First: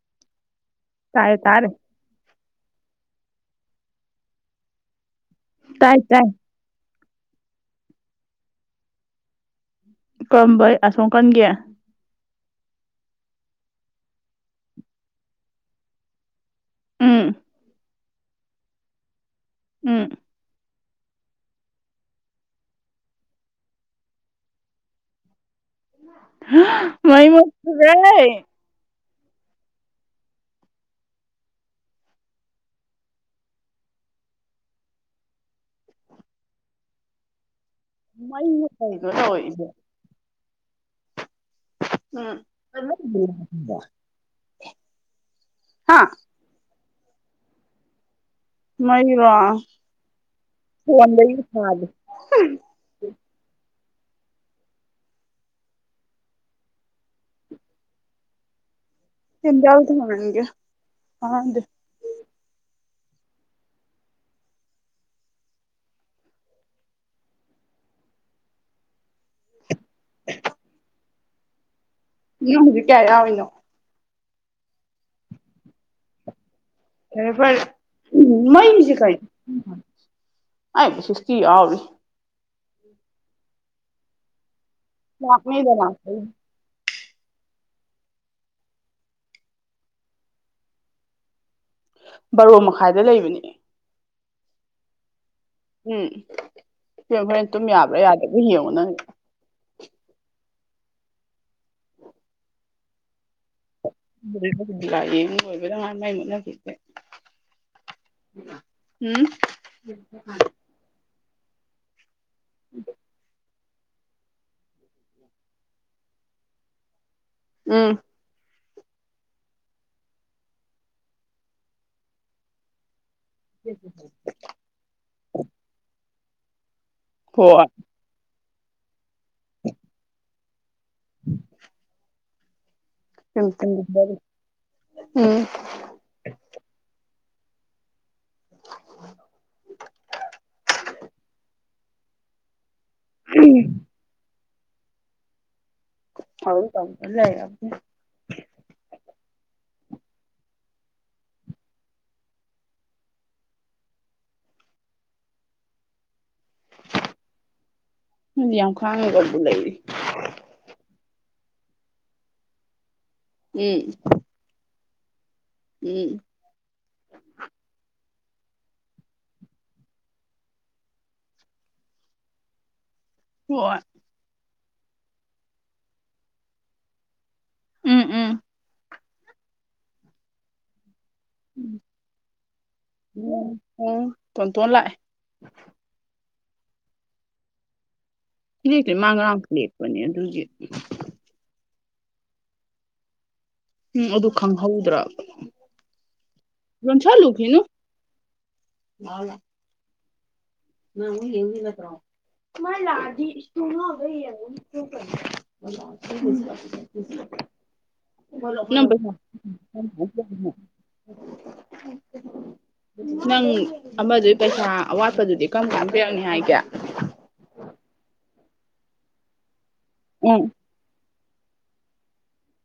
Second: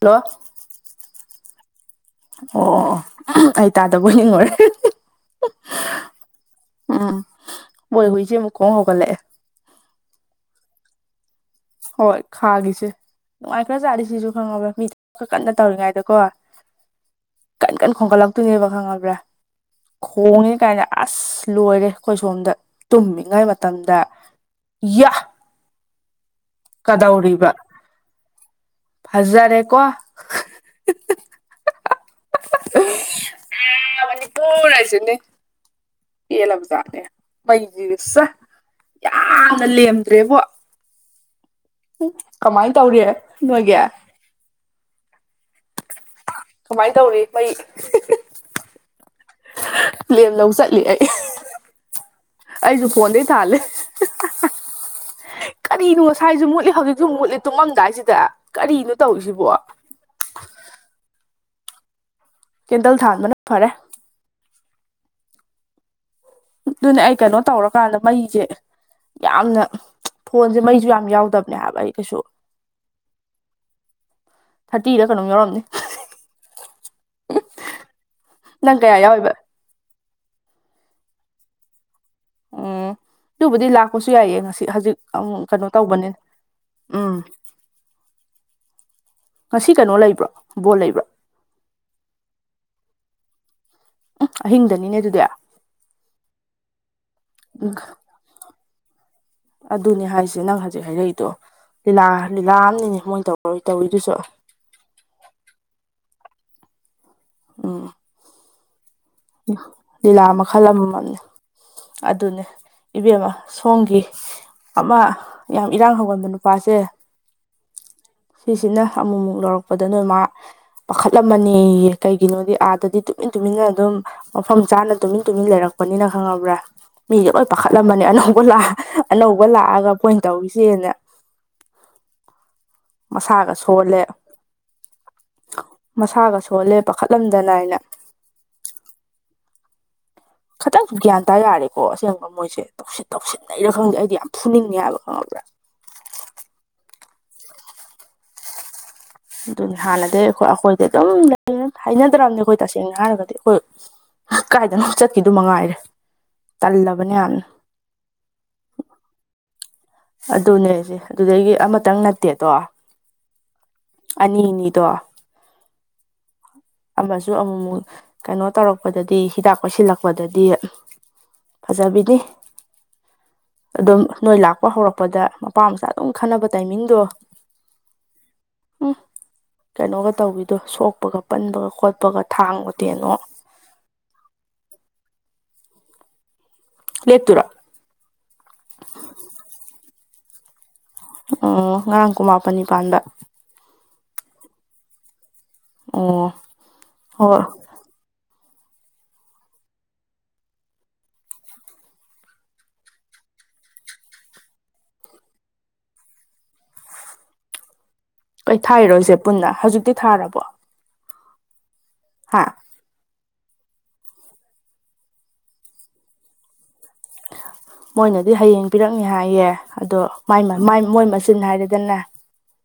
ꯂꯣ ꯇꯥꯔꯦ ꯇꯥꯔꯦ ꯑꯣ ꯑꯣ ꯑꯣ ꯑꯣ ꯑꯩ ꯇꯥꯗꯕꯣꯏ ꯅꯤꯡꯉꯨꯔꯦ ꯇꯥꯏ ꯇꯥꯏ ꯑꯥ ꯃꯣꯏ ꯍꯨꯏꯖꯦ ꯑꯃꯨꯛ ꯈꯣꯡ ꯍꯧꯒꯠꯂꯦꯑꯦ ꯀ꯭ꯔꯝꯕꯩ ꯑꯁꯣꯝ ꯀꯟꯒꯦ ꯍꯣꯏ ꯈꯥꯒꯤꯁꯦ ꯅꯨꯡꯉꯥꯏꯈ꯭ꯔꯖꯥꯅꯤ ꯁꯤꯖꯨ ꯈꯪꯉꯕ꯭ꯔ ꯃꯤ ꯈꯥꯀꯟꯅ ꯇꯧꯔꯤꯉꯥꯏꯗꯀꯣ ꯎꯝ ꯀꯟ ꯀꯟ ꯈꯣꯡꯒꯠꯂꯛꯇꯨꯅꯦꯕ ꯈꯪꯉꯕ꯭ꯔꯥ ꯎꯝ ꯈꯣꯡꯉꯦ ꯀꯥꯏꯅ ꯑꯁ ꯂꯣꯏꯔꯦ ꯑꯈꯣꯏ ꯁꯣꯝꯗ ꯇꯨꯝꯃꯤꯉꯥꯏ ꯃꯇꯝꯗ ꯌ ꯃꯩ ꯃꯨꯈꯔꯦ ꯐꯖꯔꯦ ꯀꯣ [unintelligible] ꯄꯦꯜꯂꯕꯖꯥꯅꯤ ꯃꯩꯖꯤꯖꯨ ꯆ ꯃꯩꯅ ꯀꯩꯅꯣ ꯇꯧꯔꯛꯏꯁꯦ ꯌꯥꯝꯅ ꯂꯦꯝꯗ꯭ꯔꯦꯕꯣ ꯍꯨꯝ ꯀꯃꯥꯏꯟ ꯇꯧꯔꯤ ꯅꯣꯏꯒꯤ ꯍꯥꯥ ꯀꯃꯥꯏꯟ ꯇꯧꯔꯤ ꯃꯩ ꯃꯩꯔꯣ ꯂꯦꯝ ꯂꯧ ꯆꯠꯂꯤ ꯑꯩ ꯑꯩꯖꯨ ꯐꯣꯟꯗꯩ ꯊꯥꯜꯂꯦ ꯀꯔꯤꯅꯣ ꯉꯁꯥꯏꯖꯨ ꯃꯨꯠꯂꯤ ꯍꯧꯖꯤꯛꯁꯨ ꯃꯨꯛ ꯃꯨꯠꯂꯤ ꯇꯨꯝꯃꯝꯗꯥꯏꯁꯤꯗ ꯀꯔꯤꯅꯣ ꯇꯧꯔꯤꯁꯤꯕꯣ [unintelligible] ꯀꯦꯟꯗꯜ ꯊꯥꯟꯕꯅ ꯐꯔꯦ ꯑꯗꯨꯅꯦ ꯑꯩ ꯀꯩꯅꯣ ꯇꯧꯔꯀꯥꯟꯗ ꯃꯩꯖꯦ ꯌꯥꯝꯅ ꯐꯣꯟꯖꯦ ꯃꯩꯖꯨ ꯌꯥꯝ ꯌꯥꯎꯗꯞ [unintelligible] ꯑꯩ ꯀꯩꯁꯨ ꯅꯪ ꯍꯨꯖꯤꯛ ꯀꯌꯥ ꯌꯥꯎꯔꯤꯅꯣ ꯊꯥꯔꯇꯤꯔ ꯀꯩꯅꯣꯝ ꯌꯥꯎꯔꯝꯅꯤ ꯐꯔꯦ ꯐꯔ ꯎ ꯅꯪ ꯃꯩꯖꯦ ꯀꯌꯥ ꯀꯩꯅꯣ ꯌꯥꯎꯔꯤꯕ ꯑꯥꯏꯕ ꯁꯤꯛꯁꯇꯤ ꯌꯥꯎꯔꯤ ꯎꯝ ꯗꯨꯕꯨꯗꯤ ꯂꯥꯛꯄꯁꯨ ꯌꯥꯏꯌꯦ ꯉꯁꯤ ꯍꯧꯖꯤꯛ ꯑꯪ ꯀꯩꯅꯣ ꯂꯥꯛꯅꯤꯗ ꯇꯧꯕꯅꯤ ꯂꯥꯛꯄꯩ ꯎꯝ ꯉꯁꯤ ꯀꯩꯅꯣ ꯂꯩꯕ꯭ꯔꯣ ꯕꯣꯜ ꯂꯩꯕ꯭ꯔꯣ ꯕꯔꯣ ꯃꯈꯥꯏꯗ ꯂꯩꯕꯅꯤ ꯎꯝ ꯑꯍꯤꯡꯗꯅꯤꯅꯦ ꯑꯗꯨꯗꯤ ꯎꯝ ꯁꯦ ꯍꯣꯔꯦꯟ ꯇꯨꯝ ꯎꯝ ꯌꯥꯕ꯭ꯔꯥ ꯌꯥꯗꯕ꯭ꯔꯥ ꯌꯦꯡꯉꯣ ꯅꯪ ꯑꯗꯨꯅꯦ ꯍꯥꯏꯁꯦ ꯅꯪ ꯍꯖꯤꯛ ꯍꯥꯏꯔꯛꯏꯗꯣ ꯂꯤꯂꯥ ꯂꯤꯂꯥ ꯑꯝꯅꯤꯅꯦ ꯃꯣꯏ ꯇꯧꯔꯣꯏ ꯇꯧꯔꯤꯗꯨꯁꯨ ꯂꯤꯂꯥ ꯌꯦꯡ ꯂꯣꯏꯕꯗ ꯉꯥꯏ ꯃꯩ ꯃꯨꯠꯅꯈꯤꯁꯦ ꯎꯝ [inaudible] ꯂꯤꯂꯥ ꯃꯈꯜ ꯑꯃꯃꯝꯅꯦ ꯑꯗꯨꯅꯦ ꯏꯕꯦꯝꯃꯥ ꯁꯣꯝꯒꯤ ꯑꯃꯥ ꯌꯥꯝ ꯏꯔꯥꯡ ꯍꯧꯒꯟꯕ ꯅꯨꯄꯥꯁꯦ ꯎꯝ ꯁꯤꯁꯤꯅ ꯑꯃꯨꯃꯨꯛ ꯂꯧꯔꯛꯄꯗ ꯅꯣꯏ ꯃꯥ ꯄꯥꯈꯠꯂꯝꯃꯅꯦꯌꯦ ꯀꯩꯒꯤꯅꯣꯗꯤ ꯑꯥꯗꯗꯤ ꯇꯨ ꯇꯨꯃꯤꯟ ꯇꯨꯃꯤꯟꯅ ꯑꯗꯨꯝ ꯃꯐꯝ ꯆꯥꯅ ꯇꯨꯃꯤꯟ ꯇꯨꯃꯤꯟ ꯂꯩꯔꯛꯄꯅꯤꯅ ꯈꯪꯉꯕ꯭ꯔꯥ ꯃꯤꯒ ꯂꯣꯏ ꯍꯣꯏ ꯄꯥꯈꯠꯂꯝꯃ ꯅꯦ ꯑꯅꯧꯕ ꯂꯥ ꯑꯅꯧꯕ ꯂꯥꯛꯑꯒ ꯄꯣꯏꯟ ꯇꯧꯔꯤꯁꯦꯅ [inaudible] ꯎꯝ ꯃꯁꯥꯒ ꯁꯣꯜꯂꯦ ꯃꯁꯥꯒ ꯁꯣꯜꯂꯦ ꯄꯥꯈꯠꯂꯝꯗꯅꯅ [inaudible] ꯈꯇꯪ ꯒ꯭ꯌꯥꯟ ꯇꯥ ꯌꯥꯔꯦꯀꯣ ꯑꯁꯦꯡꯕ ꯃꯣꯏꯁꯦ ꯇꯧꯁꯤꯟ ꯇꯧꯁꯤꯟꯅꯩꯔꯥ ꯈꯪꯗꯦ ꯑꯩꯗꯤ ꯌꯥꯝ ꯐꯨꯅꯤꯡꯉꯦ ꯍꯥꯏꯕ ꯈꯪꯉꯕ꯭ꯔꯥ [unintelligible] ꯑꯗꯨꯅꯤ ꯍꯥꯟꯅꯗꯩ ꯑꯈꯣꯏ ꯑꯈꯣꯏꯗꯤ ꯑꯗꯨꯝ ꯂꯩꯔ ꯍꯩꯅꯗ꯭ꯔꯝꯅꯤ ꯑꯩꯈꯣꯏ ꯇꯁꯦꯡꯅ ꯍꯥꯏꯔꯒꯗꯤ ꯈꯣꯏ ꯀꯥꯏꯗꯅꯣꯝ ꯆꯠꯈꯤꯗꯨ ꯃꯉꯥꯏꯔꯦ ꯇꯜꯂꯕꯅꯦ ꯌꯥꯝꯅ ꯅꯗꯤ ꯌꯥꯝ ꯈꯥꯡꯉꯒꯕꯨ ꯂꯩꯔꯤ ꯑꯗꯨꯅꯦ ꯍꯥꯢꯁꯦ ꯑꯗꯨꯗꯒꯤ ꯑꯃꯇꯪ ꯅꯠꯇꯦꯗꯣ ꯎꯝ ꯑꯅꯤꯅꯤꯗꯣ ꯎꯝ ꯑꯃꯁꯨ ꯑꯃꯨꯛꯃꯨꯛ ꯀꯩꯅꯣ ꯇꯧꯔꯛꯄꯗꯗꯤ ꯍꯤꯗꯥꯛ ꯀꯣꯏꯁꯤꯜꯂꯛꯄꯗꯗꯤ ꯐꯖꯕꯤꯗꯤ ꯍꯣꯏ ꯑꯗꯨꯝ ꯅꯣꯏ ꯂꯥꯛꯄ ꯍꯧꯔꯛꯄꯗ ꯃꯄꯥ ꯃꯆꯥ ꯑꯗꯨꯝ ꯈꯟꯅꯕ ꯇꯥꯏꯃꯤꯡꯗꯣ ꯎꯝ ꯎꯝ ꯎꯝ ꯀꯩꯅꯣꯒ ꯇꯧꯕꯤꯗꯣ ꯁꯣꯛꯄꯒ ꯄꯟꯕꯒ ꯈꯣꯠꯄꯒ ꯊꯥꯡꯋꯣ ꯇꯦꯟꯋꯣ ꯑꯣ ꯇꯣꯟ ꯇꯣꯟ ꯂꯥꯛꯑꯦ ꯂꯦꯞꯇꯨꯔꯣ ꯂꯦꯛꯇꯦ ꯃꯥꯥ ꯉꯥꯔꯡꯄꯨ ꯂꯦꯛꯄꯅꯤ ꯑꯗꯨꯒꯤ ꯑꯣ ꯉꯔꯥꯡ ꯀꯨꯟꯃꯥꯄꯟꯅꯤ ꯄꯥꯟꯕ ꯎꯝ ꯑꯗꯨ ꯈꯪꯍꯧꯗ꯭ꯔꯕ ꯑꯣ ꯍꯣꯏ ꯌꯣꯟꯁꯜꯂꯨꯈꯤꯅꯨ [unintelligible] ꯅꯃꯨ ꯌꯦꯡꯅꯤ ꯅꯇ꯭ꯔꯣ ꯃꯥꯥꯏ ꯂꯥꯛꯑꯗꯤ ꯊꯣꯡꯅꯥꯎꯗꯩ [unintelligible] [unintelligible] ꯀꯩ ꯄꯣꯂꯞ ꯅꯪ ꯄꯩꯁꯥ ꯊꯥꯔꯤꯔꯣꯏꯁꯦ ꯄꯨꯟꯅ ꯍꯧꯖꯤꯛꯇꯤ ꯊꯥꯔꯕꯣ [unintelligible] ꯍꯥꯥ ꯅꯪ ꯑꯃꯗꯨꯏ ꯄꯩꯁꯥ ꯑꯋꯥꯠꯄꯗꯨꯗꯤ ꯀꯔꯝ ꯀꯥꯟ ꯄꯤꯔꯛꯅꯤ ꯍꯥꯏꯒꯦ ꯃꯣꯏꯅꯗꯤ ꯍꯌꯦꯡ ꯄꯤꯔꯛꯅꯤ ꯍꯥꯏꯌꯦ ꯑꯗꯣ ꯃꯥꯢ ꯎꯝ ꯃꯥ ꯃꯥꯏ ꯃꯣꯏ ꯃꯆꯤꯟ ꯍꯥꯏꯔꯦꯗꯅꯦ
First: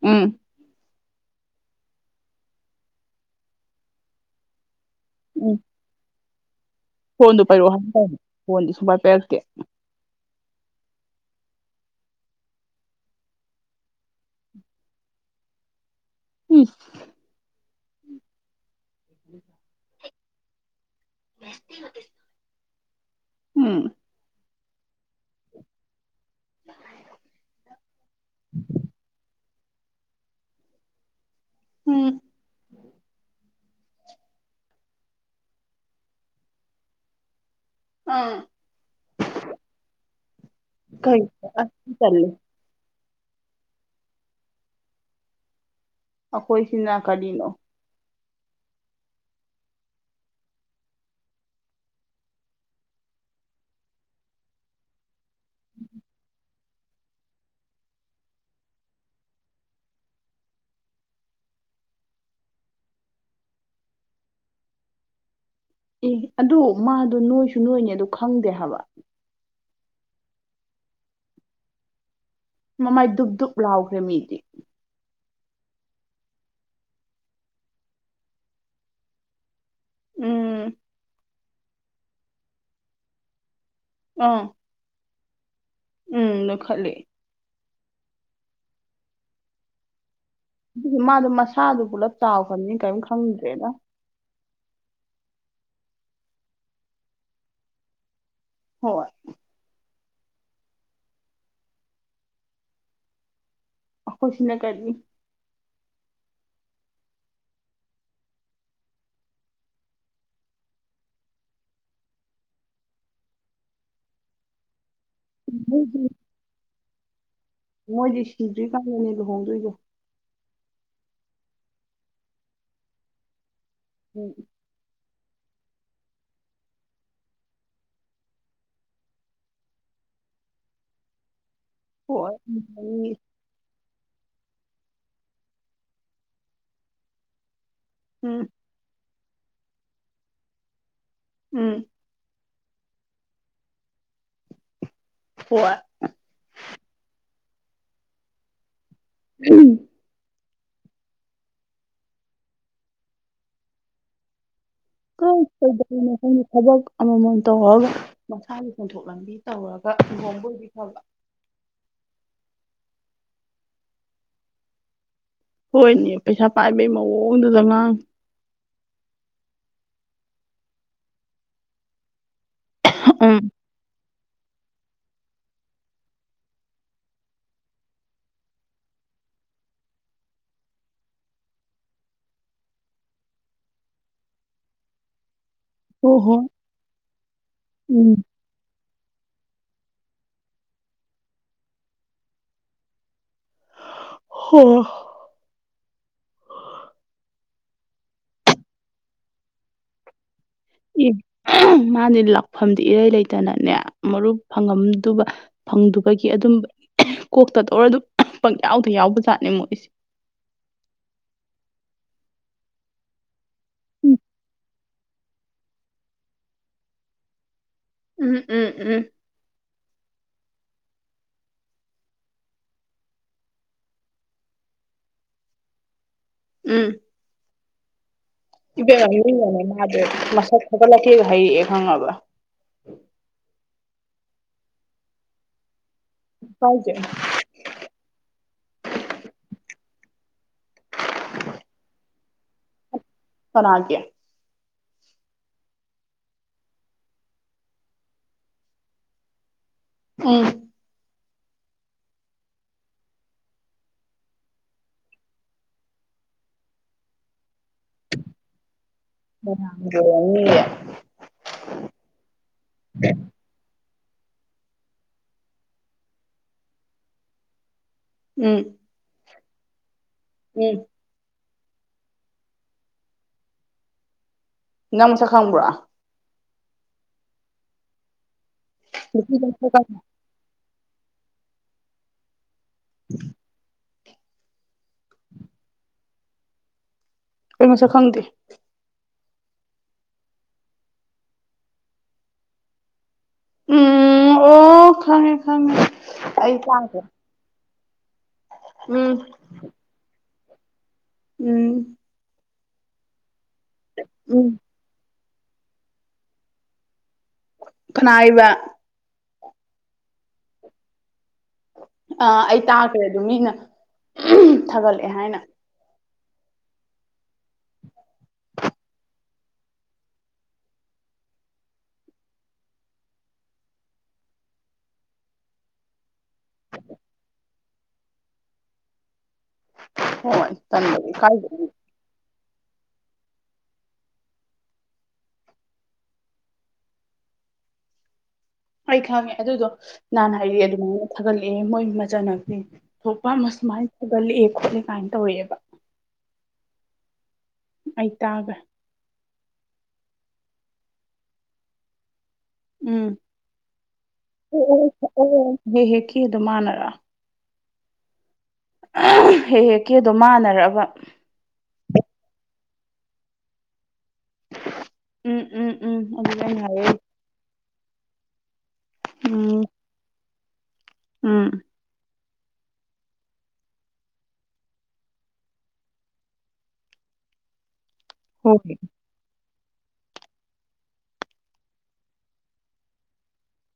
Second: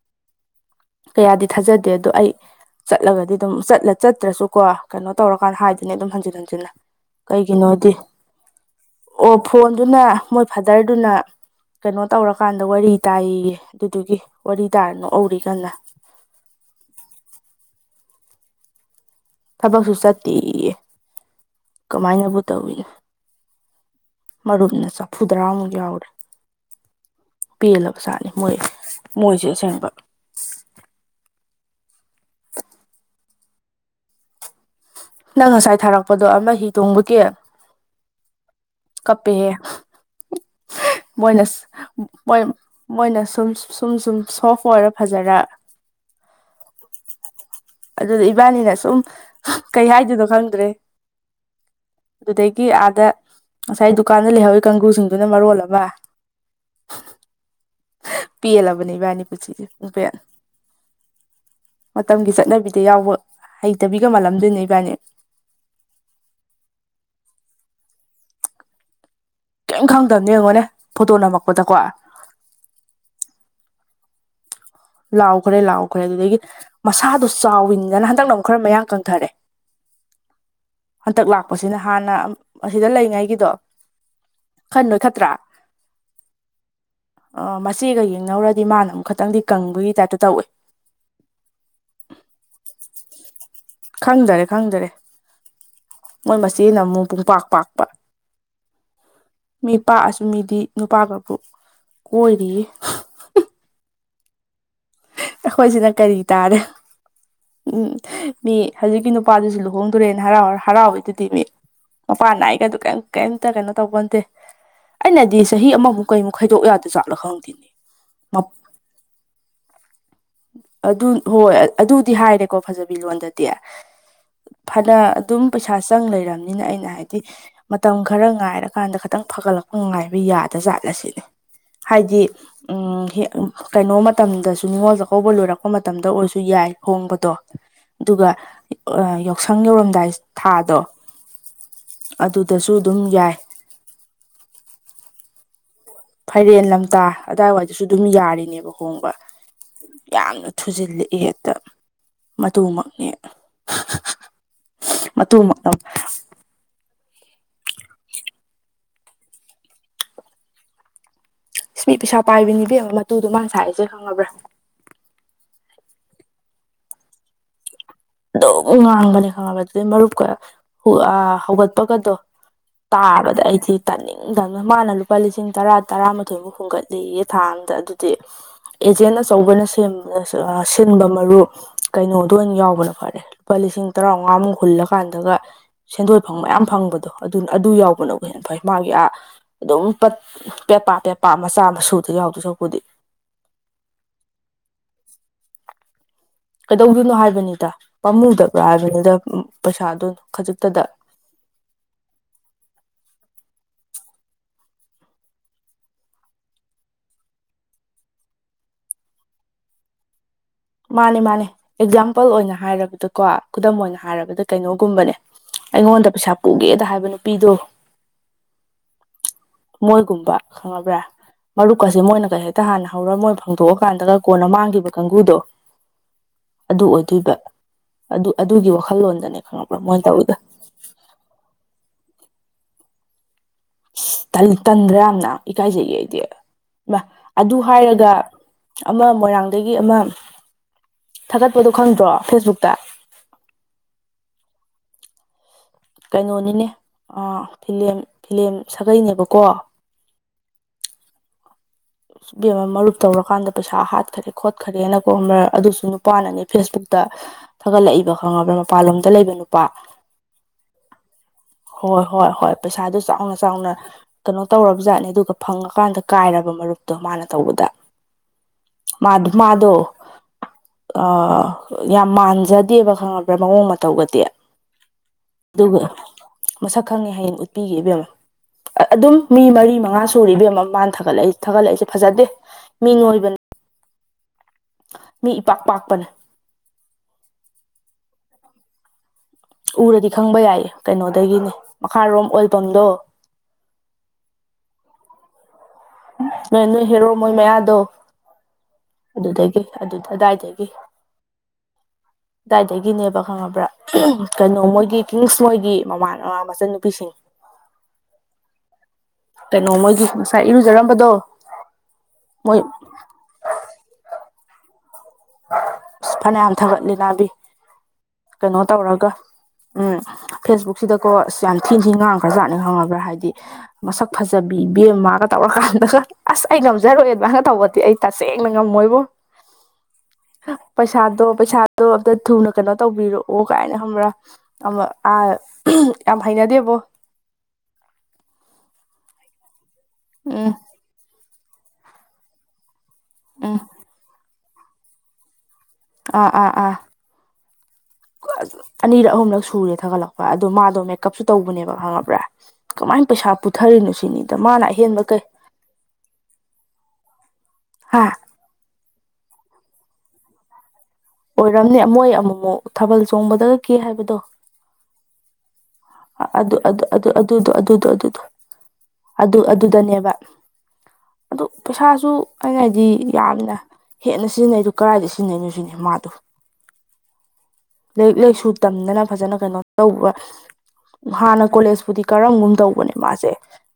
ꯎꯝ ꯀꯌꯥꯗꯤ ꯊꯥꯖꯗꯦ ꯑꯗꯣ ꯑꯩ ꯆꯠꯂꯒꯗꯤ ꯑꯗꯨꯝ ꯆꯠꯂ ꯆꯠꯇ꯭ꯔꯁꯨ ꯀꯣ ꯀꯩꯅꯣ ꯎꯝ ꯇꯧꯔꯀꯥꯟꯗ ꯍꯥꯏꯗꯨꯅꯦ ꯑꯗꯨꯝ ꯍꯟꯖꯤꯟ ꯍꯟꯖꯤꯟꯅ ꯐꯣꯟꯗꯣ ꯀꯩꯒꯤꯅꯣꯗꯤ ꯄꯥꯏꯔꯛꯑꯣ [unintelligible] ꯐꯣꯟꯗꯤ ꯁꯨꯡꯄꯥꯏ ꯄꯥꯏꯔꯛꯇꯦ ꯑꯗꯨꯅ ꯃꯣꯏ ꯐꯥꯗ꯭ꯔꯗꯨꯅ ꯀꯩꯅꯣ ꯇꯧꯔꯀꯥꯟꯗ ꯋꯥꯔꯤ ꯇꯥꯏꯌꯦ ꯌꯦ ꯑꯗꯨꯗꯨꯒꯤ ꯋꯥꯔꯤ ꯇꯥꯔ ꯅꯣꯛꯎꯔꯤ ꯀꯟꯅ ꯎꯝ [unintelligible] ꯊꯕꯛꯁꯨ ꯆꯠꯇꯦꯌꯦ ꯀꯃꯥꯏꯅꯕꯨ ꯇꯧꯔꯤꯅꯣ ꯎꯝ ꯃꯔꯨꯨꯞꯅ ꯆꯐꯨꯗ꯭ꯔꯥꯃꯨꯛ ꯌꯥꯎꯔꯦ ꯄꯦꯜꯂꯕ ꯖꯥꯅꯤ ꯃꯣꯏ ꯃꯣꯏꯁꯦ ꯑꯁꯦꯡꯕ ꯎꯝ ꯅꯪ ꯉꯁꯥꯏ ꯊꯥꯔꯛꯄꯗꯣ ꯑꯃ ꯍꯤ ꯇꯣꯡꯕꯒꯤ ꯑꯥ ꯀꯞꯄꯦꯍꯦ ꯀꯩ ꯃꯣꯏꯅ ꯑꯁ ꯇꯜꯂꯦ ꯃꯣꯏ ꯃꯣꯏꯅ ꯁꯨꯝ ꯁꯨꯝ ꯁꯨꯝ ꯁꯣꯐ ꯑꯣꯏꯔ ꯐꯖꯔꯛ ꯑꯈꯣꯏꯁꯤꯅ ꯀꯔꯤꯅꯣ ꯑꯗꯨꯗ ꯏꯕꯥꯅꯤꯅ ꯁꯨꯝ ꯍ ꯀꯩ ꯍꯥꯏꯗꯣꯏꯅꯣ ꯈꯪꯗ꯭ꯔꯦ ꯑꯗꯨꯗꯒꯤ ꯑꯥꯗ ꯉꯁꯥꯏ ꯗꯨꯀꯥꯟꯗ ꯂꯩꯍꯧꯋꯤ ꯀꯥꯡꯒ꯭ꯔꯨꯁꯤꯡꯗꯨꯅ ꯃꯔꯣꯜ ꯑꯃ ꯄꯦꯂꯕꯅꯤ ꯢꯕꯥꯟꯅꯤ ꯄꯨꯟꯁꯤꯖꯦ ꯄꯨꯡꯄꯦꯟ ꯃꯇꯝꯒꯤ ꯆꯠꯅꯕꯤꯗ ꯌꯥꯎꯕ ꯍꯩꯇꯕꯤꯒ ꯃꯥꯜꯂꯝꯗꯣꯏꯅꯦ ꯏꯕꯥꯅꯤ ꯑꯦ ꯑꯗꯣ ꯃꯥꯗꯣ ꯅꯣꯏꯁꯨ ꯅꯣꯏꯅꯦ ꯑꯗꯨ ꯈꯪꯗꯦ ꯍꯥꯏꯕ ꯀꯩꯝ ꯈꯪꯗꯝꯅꯤ ꯌꯦꯡꯉꯣꯅꯦ ꯐꯣꯇꯣ ꯅꯝꯃꯛꯄꯗꯀꯣ ꯃꯃꯥꯏ ꯗꯨꯞ ꯗꯨꯞ ꯂꯥꯎꯈ꯭ꯔꯦ ꯃꯤꯗꯤ ꯂꯥꯎꯈ꯭ꯔꯦ ꯂꯥꯎꯈ꯭ꯔꯦ ꯑꯗꯨꯗꯒꯤ ꯃꯁꯥꯗꯣ ꯆꯥꯎꯋꯤꯅꯤꯗꯅ ꯍꯟꯗꯛꯅ ꯑꯃꯨꯛ ꯈꯔ ꯃꯌꯥꯡ ꯀꯪꯊꯔꯦ ꯎꯝ ꯍꯟꯇꯛ ꯂꯥꯛꯄꯁꯤꯅ ꯍꯥꯟꯅ ꯑꯁꯤꯗ ꯂꯩꯉꯩꯒꯤꯗꯣ ꯎꯪ ꯈꯟ ꯅꯣꯏꯈꯠꯇ꯭ꯔꯥ ꯎꯝ ꯅꯣꯏꯈꯠꯂꯦ ꯑꯥ ꯃꯥꯆꯦꯒ ꯌꯦꯡꯅꯧꯔꯗꯤ ꯃꯥꯅ ꯑꯃꯨꯛ ꯈꯇꯪꯗꯤ ꯀꯪꯕꯒꯤ ꯇꯥꯏꯞꯇ ꯇꯧꯋꯦ ꯗꯨꯗꯤ ꯃꯥꯗꯣ ꯃꯁꯥꯗꯨ ꯄꯨꯂꯞ ꯆꯥꯎꯈ꯭ꯔꯝꯅꯤ ꯀꯩꯝ ꯈꯪꯗ꯭ꯔꯦꯗ ꯈꯪꯗꯔꯦ ꯈꯪꯗꯔꯦ ꯃꯣꯏ ꯃꯆꯦꯅ ꯑꯃꯨꯛ ꯄꯨꯡꯄꯥꯛ ꯄꯥꯛꯄ ꯍꯣꯏ ꯃꯤ ꯄꯥꯛꯑꯁꯨ ꯃꯤꯗꯤ ꯅꯨꯄꯥꯒꯕꯨ ꯀꯣꯏꯔꯤꯌꯦ ꯈꯣꯏꯁꯤꯅ ꯀꯔꯤ ꯑꯩꯈꯣꯏꯁꯤꯅ ꯀꯔꯤ ꯇꯥꯔꯦ ꯎꯝ ꯃꯤ ꯍꯧꯖꯤꯛꯀꯤ ꯅꯨꯄꯥꯗꯨꯁꯨ ꯂꯨꯍꯣꯡꯗꯣꯔꯦꯅ ꯍꯔꯥꯎꯔ ꯍꯔꯥꯎꯔꯤꯗꯨꯗꯤ ꯃꯤ ꯃꯄꯥ ꯅꯥꯏꯒꯗꯨ ꯀꯩꯝ ꯀꯩꯝꯇ ꯀꯩꯅꯣ ꯇꯧꯄꯣꯟꯇꯦ ꯑꯩꯅꯗꯤ ꯆꯍꯤ ꯃꯣꯏꯗꯤ ꯑꯃꯃꯨꯛ ꯀꯩꯃꯨꯛ ꯈꯩꯗꯣꯛ ꯌꯥꯗ ꯥꯖꯥꯠꯂ ꯈꯪꯗꯦꯅꯦ ꯃꯞ ꯅꯪꯅꯅꯦ ꯂꯨꯍꯣꯡꯗꯣꯏꯗꯣ ꯑꯗꯨ ꯍꯣꯏ ꯑꯗꯨꯗꯤ ꯍꯥꯏꯔꯦꯀꯣ ꯐꯖꯕꯤ ꯂꯣꯟꯗꯗꯤ [unintelligible] ꯐꯅ ꯑꯗꯨꯝ ꯄꯩꯁꯥ ꯆꯪ ꯂꯩꯔꯝꯅꯤꯅ ꯑꯩꯅ ꯍꯥꯏꯗꯤ ꯃꯇꯝ ꯈꯔ ꯉꯥꯏꯔꯀꯥꯟꯗ ꯈꯇꯪ ꯐꯒꯠꯂꯛꯄ ꯉꯥꯏꯕ ꯌꯥꯗ ꯖꯥꯠꯂꯁꯤꯅꯤ ꯍꯥꯏꯗꯤ ꯍꯣꯏ ꯎꯝ ꯍꯦ ꯀꯩꯅꯣ ꯃꯇꯝꯗꯁꯨ ꯅꯤꯉꯣꯜꯒ ꯍꯧꯕ ꯂꯣꯏꯔꯛꯄ ꯃꯇꯝꯗ ꯑꯣꯏꯁꯨ ꯌꯥꯏ ꯍꯣꯡꯕꯗꯣ ꯑꯗꯨꯒ ꯎꯝ ꯑꯥ ꯌꯥꯎꯁꯪ ꯌꯧꯔꯝꯗꯥꯏ ꯊꯥꯗꯣ ꯎꯝ ꯑꯗꯨꯗꯁꯨ ꯑꯗꯨꯝ ꯌꯥꯏ ꯍꯣꯏ ꯐꯩꯔꯦꯟ ꯂꯝꯇꯥ ꯑꯗꯥꯏꯋꯥꯏꯗꯁꯨ ꯑꯗꯨꯝ ꯌꯥꯔꯤꯅꯦꯕ ꯍꯣꯡꯕ [unintelligible] ꯌꯥꯝꯅ ꯊꯨꯖꯤꯜꯂꯛꯏ ꯍꯦꯇꯥ ꯃꯇꯨꯃꯛꯅꯦ ꯑ ꯃꯇꯨꯃꯛꯅ ꯀꯩꯗꯧꯔꯤꯅꯣ ꯈꯪꯗꯦ ꯊꯕꯛ ꯑꯃꯃꯝ ꯇꯧꯔꯒ ꯃꯁꯥꯒꯤ ꯁꯦꯟꯊꯣꯛ ꯂꯝꯕꯤ ꯇꯧꯔꯒ ꯂꯨꯍꯣꯡꯕ ꯑꯣꯏꯗꯤ ꯐꯕ ꯏꯁꯃꯤ ꯄꯩꯁꯥ ꯄꯥꯏꯕꯤꯅꯤ ꯏꯕꯦꯝꯃ ꯃꯇꯨꯗꯣ ꯃꯥꯟ ꯁꯥꯏꯔꯤꯖꯦ ꯈꯪꯉꯕ꯭ꯔꯥ ꯍꯣꯏꯅꯦ ꯄꯩꯁꯥ ꯄꯥꯏꯕꯩ ꯃꯑꯣꯡꯗꯨꯗ ꯉꯥꯡ ꯑꯗꯨꯝ ꯉꯥꯡꯕꯅꯦ ꯈꯪꯉꯕ ꯑꯗꯨꯗꯩ ꯃꯔꯨꯞꯀ ꯍꯨ ꯑꯥ ꯍꯧꯒꯠꯄꯒꯗꯣ ꯎꯝ ꯇꯥꯕꯗ ꯑꯩꯗꯤ ꯇꯥꯅꯤꯡꯗꯝꯅ ꯃꯥꯅ ꯂꯨꯄꯥ ꯂꯤꯁꯤꯡ ꯇꯔꯥ ꯇꯔꯥꯃꯥꯊꯣꯏꯃꯨꯛ ꯍꯨꯟꯒꯠꯂꯤꯌꯦ ꯊꯥꯑꯝꯗ ꯑꯗꯨꯗꯤ ꯑꯦꯖꯦꯟ ꯑꯆꯧꯕꯅ ꯁꯦꯝ ꯑꯥ ꯁꯤꯟꯕ ꯃꯔꯨ ꯀꯩꯅꯣꯗꯣ ꯑꯣꯏꯅ ꯌꯥꯎꯕꯅ ꯐꯔꯦ ꯂꯨꯄꯥ ꯂꯤꯁꯤꯡ ꯇꯔꯥꯎꯉꯥꯃꯨꯛ ꯍꯨꯜꯂꯀꯥꯟꯗꯒ ꯍꯣ ꯁꯦꯟꯗꯣꯏ ꯍꯣꯏ ꯐꯪꯕ ꯌꯥꯝ ꯐꯪꯕꯗꯣ ꯑꯗꯨꯅ ꯑꯗꯨ ꯎꯝ ꯌꯥꯎꯕꯅꯕꯨ ꯍꯦꯟꯅ ꯐꯩ ꯃꯥꯒꯤ ꯑꯥ ꯑꯗꯨꯝ ꯄꯠ ꯄꯦꯄꯥ ꯄꯦꯄꯥ ꯃꯆꯥ ꯃꯁꯨꯗ ꯌꯥꯎꯗꯣꯏ ꯁꯔꯨꯛꯄꯨꯗꯤ [unintelligible] ꯀꯩꯗꯧꯗꯣꯏꯅꯣ ꯍꯥꯏꯕꯅꯤꯗ ꯄꯥꯝꯃꯨꯗꯕ꯭ꯔꯥ ꯍꯥꯏꯕꯅꯤꯗ ꯄꯩꯁꯥꯗꯨ ꯈꯖꯤꯛꯇꯗ ꯏ ꯃꯥꯗꯤ ꯂꯥꯛꯐꯝꯗꯤ ꯏꯔꯩ ꯂꯩꯇꯅꯅꯦ ꯃꯔꯨꯞ ꯐꯪꯉꯝꯗꯨꯕ ꯐꯪꯗꯨꯕꯒꯤ ꯑꯗꯨꯝꯕ ꯀꯣꯛꯇ ꯇꯧꯔꯗꯨꯝ ꯄꯪꯌꯥꯎꯗ ꯌꯥꯎꯕ ꯖꯥꯠꯅꯦ ꯃꯣꯏꯁꯦ ꯃꯥꯅꯦ ꯃꯥꯅꯦ ꯑꯦꯛꯖꯥꯝꯄꯜ ꯑꯣꯏꯅ ꯍꯥꯏꯔꯕꯗꯀꯣ ꯈꯨꯗꯝ ꯑꯣꯏꯅ ꯍꯥꯏꯔꯕꯗ ꯀꯩꯅꯣꯒꯨꯝꯕꯅꯦ ꯑꯩꯉꯣꯟꯗ ꯄꯩꯁꯥ ꯄꯨꯒꯦꯗ ꯍꯥꯏꯕ ꯅꯨꯄꯤꯗꯣ ꯎꯝ ꯎꯝ ꯎꯝ ꯃꯣꯏꯒꯨꯝꯕ ꯈꯪꯉꯕ꯭ꯔꯥ ꯃꯔꯨꯞꯀꯖꯦ ꯃꯣꯏꯅꯒ ꯍꯦꯛꯇ ꯍꯥꯟꯅ ꯍꯧꯔ ꯃꯣꯏ ꯐꯪꯗꯣꯛꯑꯀꯥꯟꯗꯒ ꯀꯣꯟꯅ ꯃꯥꯡꯒꯤꯕ ꯀꯥꯡꯒꯨꯗꯣ ꯑꯗꯨ ꯑꯣꯏꯗꯣꯏꯕ ꯑꯗꯨ ꯑꯗꯨꯒꯤ ꯋꯥꯈꯜꯂꯣꯟꯗꯅꯦ ꯈꯪꯉꯕ꯭ꯔꯥ ꯃꯣꯏꯅ ꯇꯧꯔꯤꯗꯣ [unintelligible] ꯈꯪ ꯑꯕꯥ ꯏꯁ ꯇꯟ ꯇꯟꯗ꯭ꯔꯥ ꯌꯥꯝꯅ ꯏꯀꯥꯏꯖꯩꯌꯦ ꯑꯩꯗꯤ ꯄꯥꯏꯗꯦ ꯃꯥ ꯑꯗꯨ ꯍꯥꯏꯔꯒ ꯑꯃ ꯃꯣꯏꯔꯥꯡꯗꯒꯤ ꯑꯃ ꯊꯥꯒꯠꯄꯗꯣ ꯈꯪꯗ꯭ꯔꯣ ꯐꯦꯁꯕꯨꯛꯇ ꯀꯅꯥꯒꯤ ꯀꯩꯅꯣꯅꯤꯅꯦ ꯐꯤꯂꯦꯟ ꯐꯤꯂꯦꯟ ꯁꯥꯒꯩꯅꯦꯕꯀꯣ ꯎꯝ ꯕꯦꯝꯃ ꯃꯔꯨꯞ ꯇꯧꯔꯀꯥꯟꯗ ꯄꯩꯁꯥ ꯍꯥꯠꯈꯔꯦ ꯈꯣꯠꯈꯔꯦꯅꯀꯣꯝꯕ ꯑꯗꯨꯁꯨ ꯅꯨꯄꯥꯅꯅꯦ ꯐꯦꯁꯕꯨꯛꯇ ꯊꯥꯒꯠꯂꯛꯢꯕ ꯈꯪꯉꯕꯔꯥ ꯃꯥ ꯃꯄꯥꯟꯂꯣꯝꯗ ꯂꯩꯕ ꯅꯨꯄꯥ ꯖꯣꯔꯥꯅꯤꯒꯤ ꯍꯣꯏ ꯍꯣꯏ ꯍꯣꯏ ꯄꯩꯁꯥꯗꯨ ꯆꯥꯎꯅ ꯆꯥꯎꯅ ꯀꯩꯅꯣ ꯇꯧꯔꯕ ꯖꯥꯠꯅꯦ ꯑꯗꯨꯒ ꯐꯪꯉꯀꯥꯟꯗ ꯀꯥꯏꯔꯕ ꯃꯔꯨꯞꯇꯣ ꯃꯥꯅ ꯇꯧꯕꯗ ꯎꯝ ꯃꯥꯗꯣ ꯃꯥꯗꯣ [unintelligible] ꯑ ꯌꯥꯝ ꯃꯥꯟꯖꯗꯦꯕ ꯈꯪꯉꯕ꯭ꯔꯥ ꯃꯑꯣꯡ ꯃꯇꯧꯒꯗꯤ ꯅꯪ ꯃꯁꯛ ꯈꯪꯕ꯭ꯔꯣ ꯗꯨꯒ ꯃꯁꯛ ꯈꯪꯉꯦ ꯍꯌꯦꯡ ꯎꯠꯄꯤꯒꯦ ꯏꯕꯦꯝꯃ ꯑꯗꯨꯝ ꯃꯤ ꯅꯨꯄꯤꯗꯣ ꯃꯁꯛ ꯃꯔꯤ ꯈꯪ ꯃꯉꯥ ꯁꯨꯔꯦ ꯕꯦꯝꯃ ꯃꯥꯅ ꯊꯥꯒꯠꯂꯛꯏ ꯊꯥꯒꯠꯂꯛꯏꯁꯦ ꯐꯖꯗꯦ ꯃꯤ ꯅꯣꯏꯕꯅꯤ ꯃꯤ ꯏꯄꯥꯛ ꯄꯥꯛꯄꯅꯦ ꯑꯩ ꯃꯁꯛ ꯈꯪꯗꯦ ꯎꯔꯗꯤ ꯈꯪꯕ ꯌꯥꯏ ꯀꯩꯅꯣꯗꯒꯤꯅꯦ ꯃꯈꯥꯔꯣꯝ ꯑꯣꯏꯜ ꯄꯝꯗꯣ ꯎꯝ ꯑꯣ ꯈꯪꯉꯦ ꯈꯪꯉꯦ ꯑꯩ ꯅꯣꯏ ꯅꯣꯏ ꯇꯥꯈ꯭ꯔꯦ ꯍꯦꯔꯣ ꯃꯣꯏ ꯃꯌꯥꯗꯣ ꯎꯝ ꯑꯗꯨꯗꯒꯤ ꯑꯗꯥꯏꯗꯒꯤ ꯎꯝ ꯑꯗꯥꯏꯗꯒꯤꯅꯦꯕ ꯈꯪꯉꯕ꯭ꯔꯥ ꯎꯝ ꯀꯩꯅꯣ ꯃꯣꯏꯒꯤ ꯀꯤꯁ ꯃꯣꯏꯒꯤ ꯃꯃꯥꯟ ꯃꯆꯟꯅꯨꯄꯤꯁꯤꯡ ꯈꯥꯟꯅꯥꯏꯕ ꯀꯩꯅꯣ ꯃꯣꯏꯒꯤ ꯉꯁꯥꯏ ꯏꯔꯨꯖꯔꯝꯕꯗꯣ ꯑ ꯃꯣꯏ ꯑꯩ ꯇꯥꯒ꯭ꯔꯦ ꯗꯨꯝ ꯃꯤꯅ ꯊꯥꯒꯠꯂꯛꯑꯦ ꯍꯥꯏꯅ ꯐꯅꯌꯥꯝ ꯊꯥꯒꯠꯂꯤ ꯅꯥꯗꯤ ꯀꯩꯅꯣ ꯇꯧꯔꯒ ꯎꯝ ꯐꯦꯁꯕꯨꯛꯁꯤꯗꯀꯣ ꯑꯁ ꯌꯥꯝ ꯊꯤꯅ ꯊꯤ ꯉꯥꯡ ꯈ꯭ꯔꯖꯥꯠꯅꯤ ꯈꯪꯉꯕ꯭ꯔꯥ ꯍꯥꯏꯗꯤ ꯃꯁꯛ ꯐꯖꯕꯤ ꯕꯦꯝꯃꯒ ꯇꯧꯔꯀꯥꯟꯗꯒ ꯑꯁ ꯑꯩ ꯉꯝꯖꯔꯣꯏ ꯑꯗꯨꯃꯥꯏꯅ ꯇꯧꯕꯗꯤ ꯑꯩ ꯇꯁꯦꯡꯅ ꯉꯝꯃꯣꯏꯕꯣ ꯍꯣꯏ ꯇꯟꯕꯒꯤ ꯄꯩꯁꯥꯗꯣ ꯏꯀꯥꯏꯕꯒꯤ ꯄꯩꯁꯥꯗꯣ ꯑꯝꯇ ꯊꯨꯅ ꯀꯩꯅꯣ ꯇꯧꯕꯤꯔꯛꯑꯣ ꯀꯥꯏꯅ ꯈꯪꯕ꯭ꯔꯥ ꯑꯃ ꯑꯥꯝ ꯌꯥꯝ ꯍꯩꯅꯗꯦꯕꯣ ꯑꯩ ꯈꯪꯉꯦ ꯑꯗꯨꯗꯣ ꯅꯍꯥꯟ ꯎꯝ ꯍꯥꯏꯔꯦꯌꯦ ꯑꯗꯨꯃꯥꯏꯅ ꯊꯥꯒꯠꯂꯛꯑꯦ ꯃꯣꯏ ꯃꯆꯥꯟꯅꯨꯄꯤ ꯊꯣꯄꯥꯝ ꯎꯝ ꯃꯁ ꯃꯥꯥꯏ ꯊꯣꯒꯠꯂꯦ ꯈꯣꯠꯂꯦ ꯀꯥꯏꯅ ꯇꯧꯌꯦꯋꯦ ꯑꯥ ꯑꯥ ꯑꯥ ꯑꯩ ꯇꯥꯒ꯭ꯔꯦ ꯑꯅꯤꯔꯛ ꯑꯍꯨꯝꯂꯛ ꯁꯨꯔꯦ ꯊꯥꯒꯠꯂꯛꯄ ꯑꯗꯣ ꯃꯥꯗꯣ ꯃꯦꯀꯞꯁꯨ ꯇꯧꯕꯅꯦꯕ ꯈꯪꯉꯕ꯭ꯔꯥ ꯀꯃꯥꯏꯅ ꯎꯝ ꯄꯩꯁꯥ ꯄꯨꯊꯔꯤꯅꯣ ꯁꯤꯅꯤꯗ ꯃꯥꯅ ꯑꯣ ꯑꯍꯦꯟꯕ ꯑꯣ ꯀꯩ ꯑꯣ ꯍꯦ ꯍꯦꯛ ꯀꯦꯗꯨ ꯃꯥꯟꯅꯔ ꯍꯥ ꯍꯦ ꯍꯦꯛ ꯀꯦꯗ‌ꯣ ꯃꯥꯟꯅ ꯔꯕ ꯑꯣꯏꯔꯝꯅꯦ ꯃꯣꯏ ꯑꯃꯨꯃꯨꯛ ꯊꯥꯕꯜ ꯆꯣꯡꯕꯗꯒ ꯀꯦ ꯍꯥꯏꯕꯗꯣ ꯎꯝ ꯎꯝ ꯎꯝ ꯑꯗꯨꯅꯦ ꯑꯗꯨ ꯑꯩꯅ ꯑꯗꯨ ꯍꯥꯏꯔꯛꯏ ꯑꯗꯨ ꯑꯗꯨꯗꯣ ꯑꯗꯨꯗꯣ ꯑꯗꯨꯗꯣ ꯑꯗꯨ ꯎꯝ ꯑꯗꯨꯗꯅꯦꯕ ꯑꯗꯣ ꯎꯝ ꯄꯩꯁꯥꯁꯨ ꯑꯩꯅ ꯍꯥꯏꯗꯤ ꯌꯥꯝꯅ ꯍꯦꯟꯅ ꯁꯤꯖꯤꯟꯅꯩ ꯗꯨ ꯀꯥꯏꯗ ꯁꯤꯖꯤꯟꯅꯩꯅꯣ ꯁꯤꯅꯦ ꯃꯥꯗꯣ [inaudible] ꯂꯥꯏꯔꯤꯛ ꯂꯥꯏꯁꯨ ꯍꯣꯏ ꯇꯝꯗꯅ ꯐꯖꯅ ꯀꯩꯅꯣ ꯇꯧꯕ ꯍꯥꯟꯅ ꯀꯣꯂꯦꯖꯄꯨꯗꯤ ꯀꯔꯝꯒꯨꯝ ꯇꯧꯕꯅꯦ ꯃꯥꯁꯦ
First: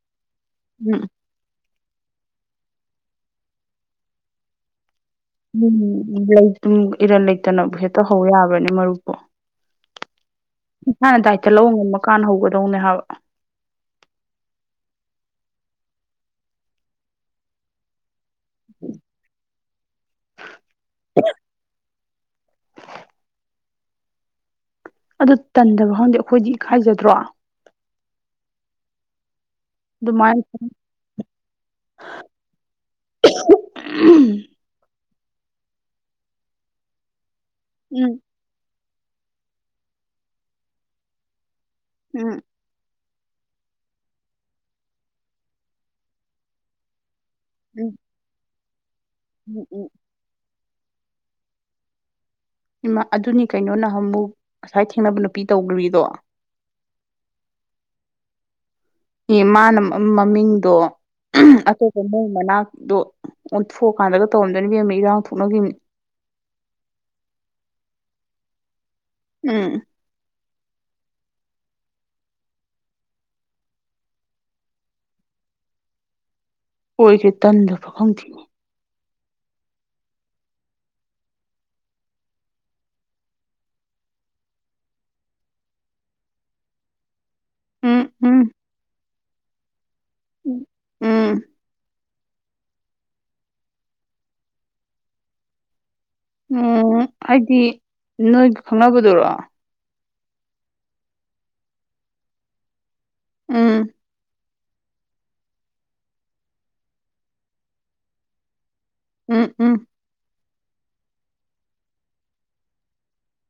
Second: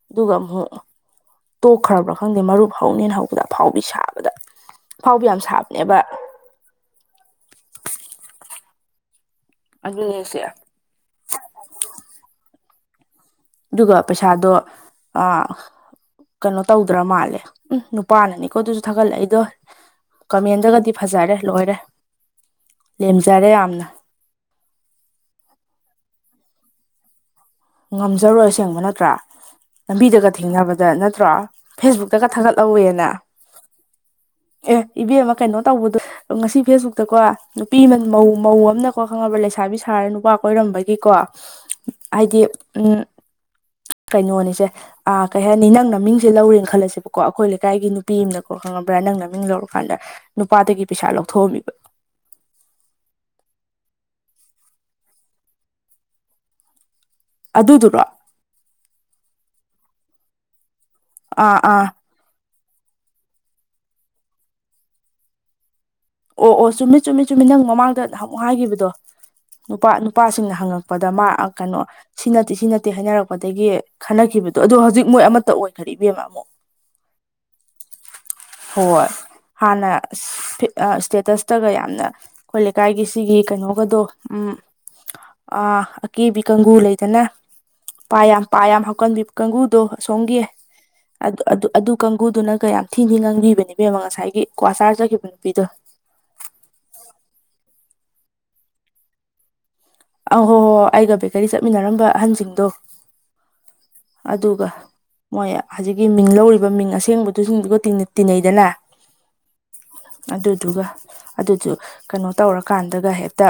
ꯑꯗꯨꯒ ꯑꯃꯨꯛ ꯎꯝ ꯇꯣꯛꯈ꯭ꯔꯕ꯭ꯔꯥ ꯈꯪꯗꯦ ꯃꯔꯨꯞ ꯍꯧꯅꯤꯅ ꯍꯧꯕꯗ ꯑꯐꯥꯎꯕꯤ ꯁꯥꯕꯗ ꯑꯐꯥꯎꯕꯤ ꯌꯥꯝ ꯁꯥꯕꯅꯦꯕ ꯎꯝ [unintelligible] ꯏꯔꯟ ꯂꯩꯇꯅꯕꯨ ꯍꯦꯛꯇ ꯍꯧ ꯌꯥꯕ꯭ꯔꯅꯦ ꯃꯔꯨꯞꯄꯨ ꯑꯗꯨꯅ‌ꯦꯁꯦ ꯃꯁꯥꯅ ꯗꯥꯏꯇ ꯂꯧꯕ ꯉꯝꯃ ꯀꯥꯟꯗ ꯍꯧꯒꯗꯧꯅꯦ ꯍꯥꯏꯕ ꯑꯗꯨꯒ ꯄꯩꯁꯥꯗꯣ ꯑꯥ ꯀꯩꯅꯣ ꯇꯧꯗ꯭ꯔ ꯃꯥꯜꯂꯦ ꯎꯝ ꯅꯨꯄꯥꯅꯅꯤꯀꯣ ꯑꯗꯨꯁꯨ ꯊꯥꯒꯠꯂꯛꯏꯗꯣ ꯀꯃꯦꯟꯗꯒꯗꯤ ꯐꯖꯔꯦ ꯂꯣꯏꯔꯦ ꯂꯦꯝꯖꯔꯦ ꯌꯥꯝꯅ ꯑꯗꯨ ꯇꯟꯗꯕ꯭ꯔ ꯈꯪꯗꯦ ꯑꯩꯈꯣꯏꯗꯤ ꯏꯀꯥꯏꯖꯗ꯭ꯔꯣ ꯉꯝꯖꯔꯣꯏ ꯑꯁꯦꯡꯕ ꯅꯠꯇ꯭ꯔꯥ ꯂꯝꯕꯤꯗꯒ ꯑꯗꯨꯃꯥꯏꯅ ꯊꯦꯡꯅꯕꯗ ꯅꯠꯇ꯭ꯔ‌ꯣ ꯐꯦꯁꯕꯨꯛꯇꯒ ꯊꯥꯒꯠꯍꯧꯋꯦꯅꯥ ꯎꯝ ꯑꯦ ꯏꯕꯦꯝꯃ ꯀꯩꯅꯣ ꯇꯧꯕꯗꯣ ꯉꯁꯤ ꯐꯦꯁꯕꯨꯛꯇ ꯀꯣ ꯅꯨꯄꯤ ꯑꯃ ꯎꯝ ꯃꯧ ꯃꯧ ꯑꯝꯅꯀꯣ ꯈꯪꯉꯕ꯭ꯔꯥ ꯂꯩꯁꯥꯕꯤ ꯁꯥꯔ ꯅꯨꯄꯥ ꯀꯣꯏꯔꯝꯕꯒꯤꯀꯣ ꯍꯥꯏꯗꯤ ꯎꯝ ꯎꯝ ꯀꯩꯅꯣꯅꯤꯁꯦ ꯑꯥ ꯀꯩ ꯍꯥꯏꯅꯤ ꯅꯪ ꯅꯃꯤꯡꯁꯦ ꯂꯧꯔꯦꯅ ꯈꯜꯂꯁꯦꯕ ꯀꯣ ꯑꯩꯈꯣꯏ ꯂꯩꯀꯥꯏꯒꯤ ꯅꯨꯄꯤ ꯑꯝꯅꯀꯣ ꯈꯪꯉꯕ꯭ꯔꯥ ꯅꯪ ꯅꯃꯤꯡ ꯎꯝ ꯎꯝ ꯂꯧꯔꯀꯥꯟꯗ ꯅꯨꯄꯥꯗꯒꯤ ꯄꯩꯁꯥ ꯂꯧꯊꯣꯛꯑꯝꯃꯤꯕ ꯏꯃꯥ ꯑꯗꯨꯅꯤ ꯀꯩꯅꯣ ꯅꯍꯥꯟꯃꯨꯛ ꯉꯁꯥꯏ ꯊꯦꯡꯅꯕ ꯅꯨꯄꯤ ꯇꯧꯒ꯭ꯔꯤꯗꯣ ꯑꯗꯨꯗꯨꯔꯣ ꯑꯦ ꯃꯥꯅ ꯃ ꯃꯃꯤꯡꯗꯣ ꯑꯥ [unintelligible] ꯑꯥ ꯑꯇꯣꯞꯄ ꯃꯣꯏ ꯃꯅꯥꯛꯀꯤꯗ‌ꯣ ꯑꯣꯟꯊꯣꯛꯑꯀꯥꯟꯗꯒ ꯇꯧꯔꯝꯗꯅ ꯏꯕꯦꯝꯃ ꯏꯔꯥꯡ ꯊꯣꯛꯅꯒꯤꯕ ꯑꯣ ꯑꯣ ꯆꯨꯝꯃꯤ ꯆꯨꯝꯃꯤ ꯆꯨꯝꯃꯤ ꯅꯪ ꯃꯃꯥꯡꯗ ꯅꯍꯥꯟꯃꯨꯛ ꯍꯥꯏꯒꯤꯕꯗꯣ ꯎꯝ ꯅꯨꯄꯥ ꯅꯨꯄꯥꯁꯤꯡꯅ ꯍꯪꯉꯛꯄꯗ ꯃꯥ ꯑꯥ ꯀꯩꯅꯣ ꯁꯤ ꯅꯠꯇꯦ ꯁꯤ ꯅꯠꯇꯦ ꯍꯥꯏꯅꯔꯛꯄꯗꯒꯤ ꯈꯠꯅꯈꯤꯕꯗꯣ ꯑꯗꯣ ꯍꯧꯖꯤꯛ ꯃꯣꯏ ꯑꯃꯠꯇ ꯑꯣꯏꯈ꯭ꯔꯦ ꯏꯕꯦꯝꯃ ꯑꯃꯨꯛ ꯑꯣꯏꯈ꯭ꯔꯦ ꯇꯟꯗꯕꯔ ꯈꯪꯗꯦ ꯍꯣꯏ ꯍꯥꯟꯅ ꯑꯁ ꯐꯤꯠ ꯑꯥ ꯁ꯭ꯇꯦꯇꯁꯇꯒ ꯌꯥꯝꯅ ꯑꯩꯈꯣꯏ ꯂꯩꯀꯥꯏꯒꯤ ꯁꯤꯒꯤ ꯀꯩꯅꯣꯒꯗꯣ ꯎꯝ ꯑꯥ ꯑꯀꯦꯕꯤ ꯀꯥꯡꯒꯨ ꯂꯩꯗꯅ ꯎꯝ ꯄꯥ ꯎꯝ ꯌꯥꯝ ꯄꯥ ꯌꯥꯝ ꯍꯥꯞꯀꯟꯕꯤ ꯀꯥꯡꯕꯨꯗꯣ ꯑ ꯁꯣꯝꯒꯤ ꯎꯝ ꯑꯗꯨ ꯑꯗꯨ ꯑꯗꯨ ꯀꯥꯡꯒꯨꯗꯨꯅ ꯀꯌꯥꯝ ꯊꯤꯟ ꯊꯤꯅ ꯉꯥꯡꯕꯤꯕꯅꯦ ꯏꯕꯦꯝꯃ ꯉꯁꯥꯏꯒꯤ ꯀ꯭ꯋꯥ ꯆꯥꯔ ꯆꯠꯈꯤꯕ ꯅꯨꯄꯤꯗꯣ ꯎꯝ ꯍꯥꯏꯗꯤ ꯅꯣꯏꯒ ꯈꯪꯅꯕꯗꯨꯔꯣ ꯑꯧ ꯍꯣ ꯍꯣ ꯍꯣ ꯑꯩꯒ ꯕꯦꯀꯔꯤ ꯆꯠꯃꯤꯟꯅꯔꯝꯕ ꯑꯍꯟꯁꯤꯡꯗꯣ ꯎꯝ ꯑꯗꯨꯒ ꯃꯣꯏ ꯍꯧꯖꯤꯛꯀꯤ ꯃꯤꯡ ꯂꯧꯔꯤꯕ ꯃꯤꯡ ꯑꯁꯦꯡꯕꯗꯨ ꯁꯤꯡꯗꯨꯒ ꯇꯤꯟꯅꯩꯗꯅ ꯎꯝ ꯎꯝ ꯑꯗꯨꯗꯨꯒ ꯑꯗꯨꯗꯨ ꯀꯩꯅꯣ ꯇꯧꯔꯀꯥꯟꯗꯒ ꯍꯦꯇ